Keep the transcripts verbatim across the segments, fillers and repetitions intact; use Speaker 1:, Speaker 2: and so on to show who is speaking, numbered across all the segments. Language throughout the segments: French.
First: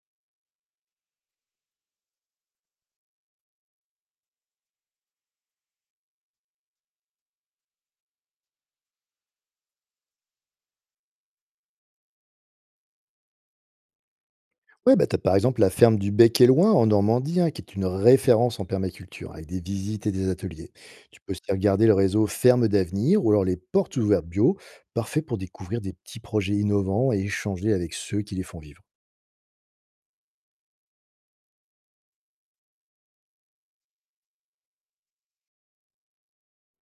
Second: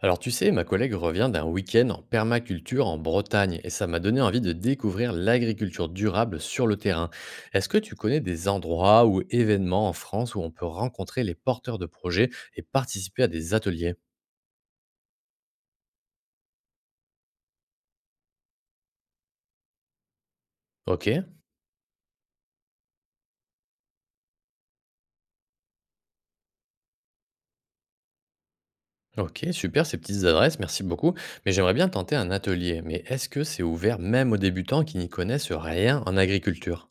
Speaker 1: Alors tu sais, ma collègue revient d'un week-end en permaculture en Bretagne et ça m'a donné envie de découvrir l'agriculture durable sur le terrain. Est-ce que tu connais des endroits ou événements en France où on peut rencontrer les porteurs de projets et participer à des ateliers?
Speaker 2: Ouais, bah, t'as par exemple la ferme du Bec et Loin en Normandie, hein, qui est une référence en permaculture, avec des visites et des ateliers.
Speaker 1: Ok,
Speaker 2: Tu peux aussi regarder le réseau Ferme d'avenir ou alors les portes ouvertes bio, parfait pour découvrir des petits projets innovants et échanger avec ceux qui les font vivre.
Speaker 1: ok, super ces petites adresses, merci beaucoup. Mais j'aimerais bien tenter un atelier. Mais est-ce que c'est ouvert même aux débutants qui n'y connaissent rien en agriculture?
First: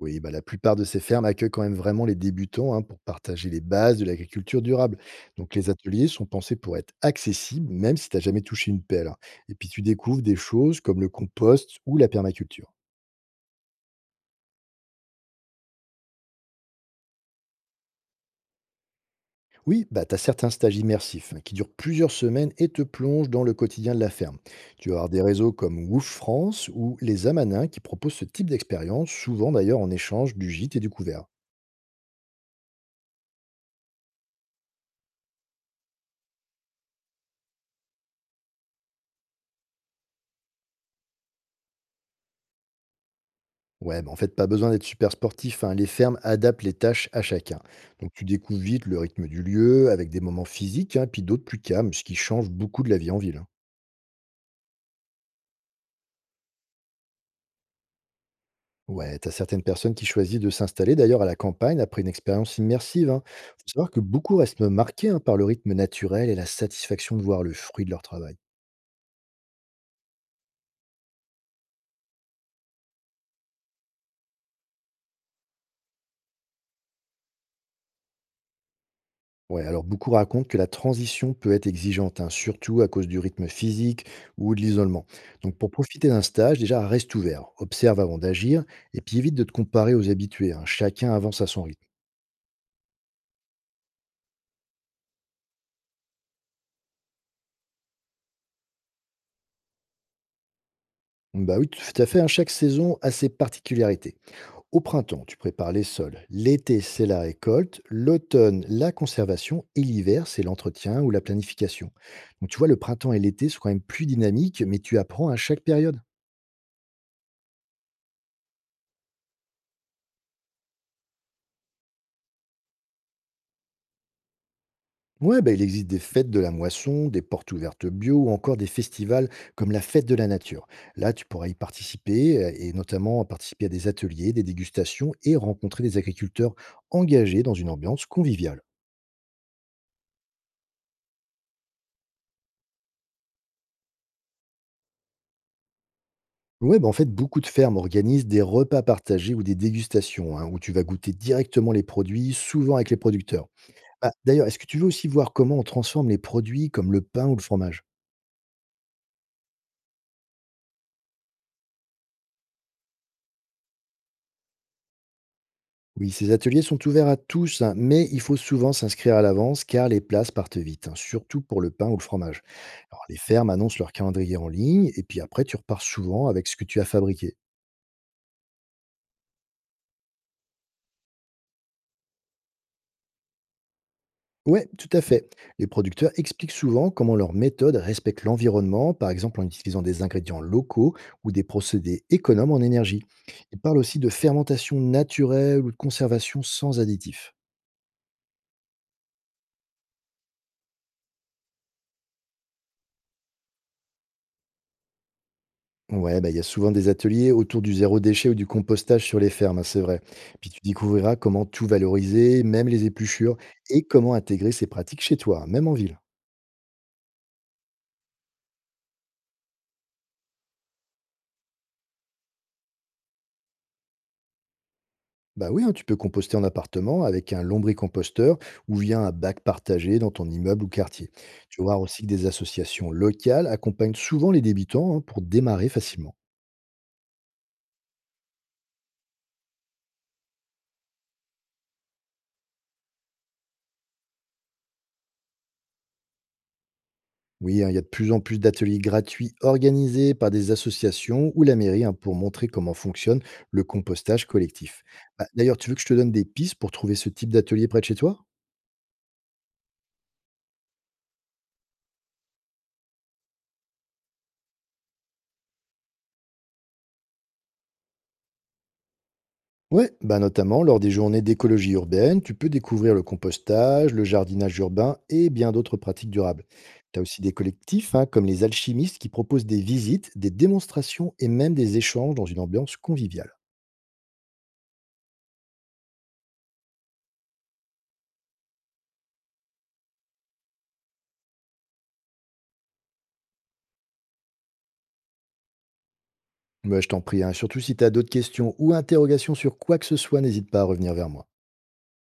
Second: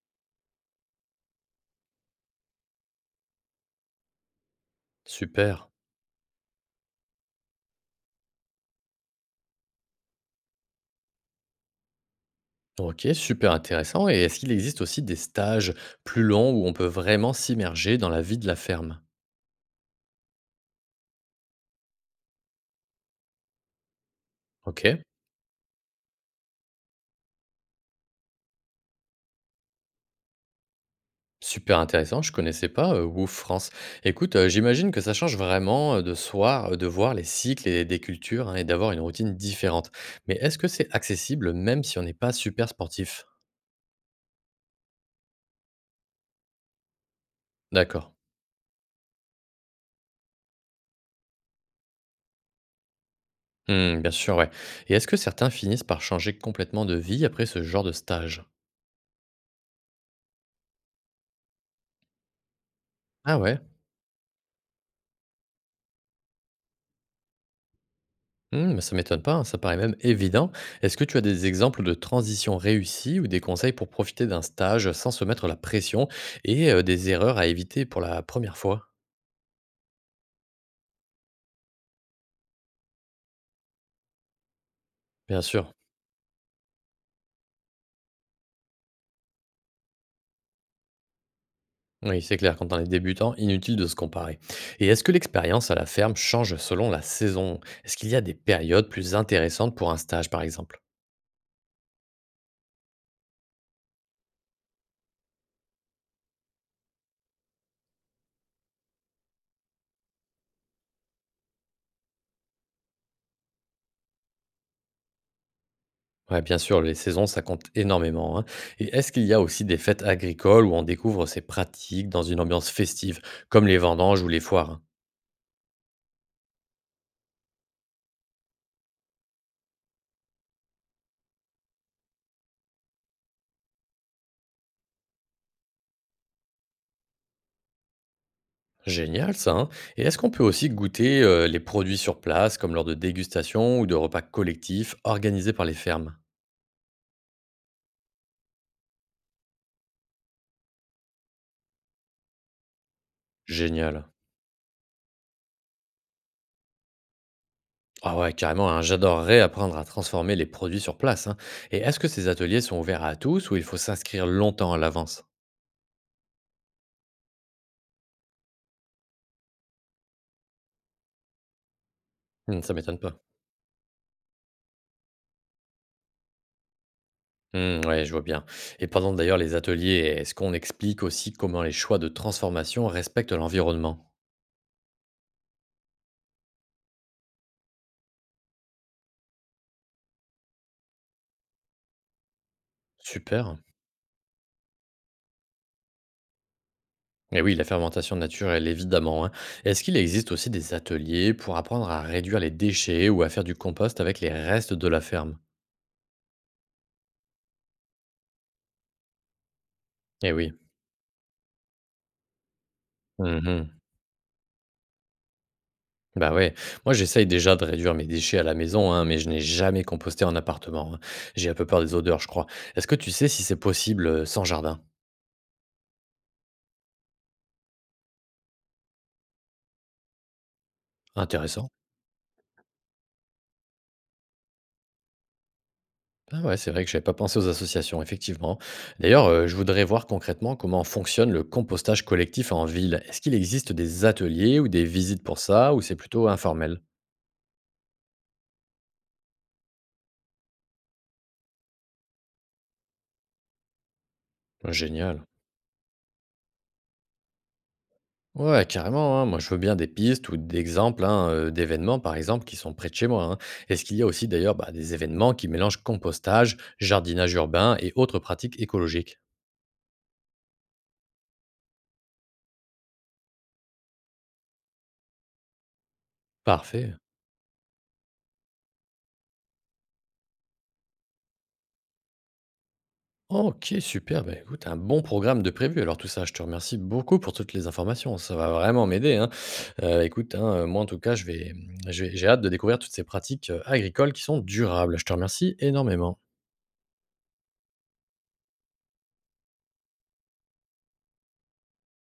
Speaker 2: Oui, bah, la plupart de ces fermes accueillent quand même vraiment les débutants, hein, pour partager les bases de l'agriculture durable. Donc
Speaker 1: Super.
Speaker 2: les ateliers sont pensés pour être accessibles, même si t'as jamais touché une pelle, hein. Et puis tu découvres des choses comme le compost ou la permaculture.
Speaker 1: OK, super intéressant, et est-ce qu'il existe aussi des stages plus longs où on peut vraiment s'immerger dans la vie de la ferme?
Speaker 2: Oui, bah, tu as certains stages immersifs, hein, qui durent plusieurs semaines et te plongent dans le quotidien de la ferme. Tu vas
Speaker 1: OK,
Speaker 2: avoir des réseaux comme Woof France ou les Amanins qui proposent ce type d'expérience, souvent d'ailleurs en échange du gîte et du couvert.
Speaker 1: super intéressant, je connaissais pas, heu, W O F France. Écoute, heu, j'imagine que ça change vraiment, heu, de soir euh, de voir les cycles et des cultures, hein, et d'avoir une routine différente. Mais est-ce que c'est accessible même si on n'est pas super sportif?
Speaker 2: Ouais, bah, en fait, pas besoin d'être super sportif, hein, les fermes adaptent les tâches à chacun.
Speaker 1: D'accord.
Speaker 2: Donc tu découvres vite le rythme du lieu avec des moments physiques, hein, puis d'autres plus calmes, ce qui change beaucoup de la vie en ville, hein.
Speaker 1: Mmh, bien sûr, ouais. Et est-ce que certains finissent par changer complètement de vie après ce genre de stage?
Speaker 2: Ouais, t'as certaines personnes qui choisissent de s'installer d'ailleurs à la campagne après une expérience immersive, hein.
Speaker 1: Ah ouais?
Speaker 2: Faut savoir que beaucoup restent marqués, hein, par le rythme naturel et la satisfaction de voir le fruit de leur travail.
Speaker 1: Mmh, mais ça m'étonne pas, hein, ça paraît même évident. Est-ce que tu as des exemples de transitions réussies ou des conseils pour profiter d'un stage sans se mettre la pression et euh, des erreurs à éviter pour la première fois?
Speaker 2: Ouais, alors beaucoup racontent que la transition peut être exigeante, hein, surtout à cause du rythme physique ou de l'isolement.
Speaker 1: Bien
Speaker 2: Donc pour
Speaker 1: sûr.
Speaker 2: profiter d'un stage, déjà reste ouvert, observe avant d'agir, et puis évite de te comparer aux habitués, hein. Chacun avance à son rythme.
Speaker 1: Oui, c'est clair, quand on est débutant, inutile de se comparer. Et est-ce que l'expérience à la ferme change selon la saison? Est-ce qu'il y a des périodes plus intéressantes pour un stage, par exemple?
Speaker 2: Bah oui, tout à fait, hein, chaque saison a ses particularités. Au printemps, tu prépares les sols. L'été, c'est la récolte. L'automne, la conservation. Et l'hiver, c'est l'entretien ou la planification. Donc, tu vois, le printemps et l'été sont quand même plus dynamiques, mais tu apprends à chaque période.
Speaker 1: Ouais, bien sûr, les saisons, ça compte énormément, hein. Et est-ce qu'il y a aussi des fêtes agricoles où on découvre ces pratiques dans une ambiance festive, comme les vendanges ou les foires, hein?
Speaker 2: Ouais, bah, il existe des fêtes de la moisson, des portes ouvertes bio ou encore des festivals comme la fête de la nature. Là, tu pourras y participer euh, et notamment participer à des ateliers, des dégustations et rencontrer des agriculteurs engagés dans une ambiance conviviale.
Speaker 1: Génial ça, hein. Et est-ce qu'on peut aussi goûter, heu, les produits sur place, comme lors de dégustations ou de repas collectifs organisés par les fermes?
Speaker 2: Ouais, bah, en fait, beaucoup de fermes organisent des repas partagés ou des dégustations, hein, où tu vas goûter directement les produits, souvent avec les producteurs.
Speaker 1: Génial.
Speaker 2: Bah, d'ailleurs, est-ce que tu veux aussi voir comment on transforme les produits comme le pain ou le fromage?
Speaker 1: Ah ouais, carrément, hein, j'adorerais apprendre à transformer les produits sur place, hein. Et est-ce que ces ateliers sont ouverts à tous ou il faut s'inscrire longtemps à l'avance?
Speaker 2: Oui, ces ateliers sont ouverts à tous, hein, mais il faut souvent s'inscrire à l'avance car les places partent vite, hein, surtout pour le pain ou le fromage.
Speaker 1: Mmh, ça m'étonne
Speaker 2: Alors, les
Speaker 1: pas.
Speaker 2: fermes annoncent leur calendrier en ligne et puis après, tu repars souvent avec ce que tu as fabriqué.
Speaker 1: Mmh, ouais, je vois bien. Et pendant d'ailleurs les ateliers, est-ce qu'on explique aussi comment les choix de transformation respectent l'environnement?
Speaker 2: Ouais, tout à fait. Les producteurs expliquent souvent comment leurs méthodes respectent l'environnement, par exemple en utilisant des ingrédients locaux ou des procédés économes en énergie. Ils
Speaker 1: Super.
Speaker 2: parlent aussi de fermentation naturelle ou de conservation sans additifs.
Speaker 1: Et oui, la fermentation naturelle, évidemment, hein. Est-ce qu'il existe aussi des ateliers pour apprendre à réduire les déchets ou à faire du compost avec les restes de la ferme?
Speaker 2: Ouais, bah, il y a souvent des ateliers autour du zéro déchet ou du compostage sur les fermes, hein, c'est vrai.
Speaker 1: Eh
Speaker 2: Puis
Speaker 1: oui.
Speaker 2: tu découvriras comment tout valoriser, même les épluchures,
Speaker 1: Mhm.
Speaker 2: et comment intégrer ces pratiques chez toi, hein, même en ville.
Speaker 1: Bah ouais. Moi, j'essaye déjà de réduire mes déchets à la maison, hein, mais je n'ai jamais composté en appartement, hein. J'ai un peu peur des odeurs, je crois. Est-ce que tu sais si c'est possible euh, sans jardin?
Speaker 2: Bah oui, hein, tu peux composter en appartement avec un lombricomposteur ou via un bac partagé dans ton immeuble ou quartier. Tu
Speaker 1: Intéressant.
Speaker 2: vois aussi que des associations locales accompagnent souvent les débutants, hein, pour démarrer facilement.
Speaker 1: Ah ouais, c'est vrai que j'avais pas pensé aux associations, effectivement. D'ailleurs, euh, je voudrais voir concrètement comment fonctionne le compostage collectif en ville. Est-ce qu'il existe des ateliers ou des visites pour ça, ou c'est plutôt informel?
Speaker 2: Oui, hein, il y a de plus en plus d'ateliers gratuits organisés par des associations ou la mairie, hein, pour montrer comment fonctionne le compostage collectif.
Speaker 1: Génial.
Speaker 2: Bah, d'ailleurs, tu veux que je te donne des pistes pour trouver ce type d'atelier près de chez toi?
Speaker 1: Ouais, carrément, hein. Moi, je veux bien des pistes ou d'exemples, hein, euh, d'événements, par exemple, qui sont près de chez moi, hein. Est-ce qu'il y a aussi d'ailleurs, bah, des événements qui mélangent compostage, jardinage urbain et autres pratiques écologiques?
Speaker 2: Ouais, bah notamment lors des journées d'écologie urbaine, tu peux découvrir le compostage, le jardinage urbain et bien d'autres pratiques durables.
Speaker 1: Parfait.
Speaker 2: Tu as aussi des collectifs, hein, comme les alchimistes qui proposent des visites, des démonstrations et même des échanges dans une ambiance conviviale.
Speaker 1: Ok, super. Bah, écoute, un bon programme de prévu. Alors tout ça, je te remercie beaucoup pour toutes les informations. Ça va vraiment m'aider, hein. Euh, écoute, hein, euh, moi en tout cas, je vais, je vais- j'ai hâte de découvrir toutes ces pratiques euh, agricoles qui sont durables. Je te remercie énormément.
Speaker 2: Mais je t'en prie, hein, surtout si tu as d'autres questions ou interrogations sur quoi que ce soit, n'hésite pas à revenir vers moi.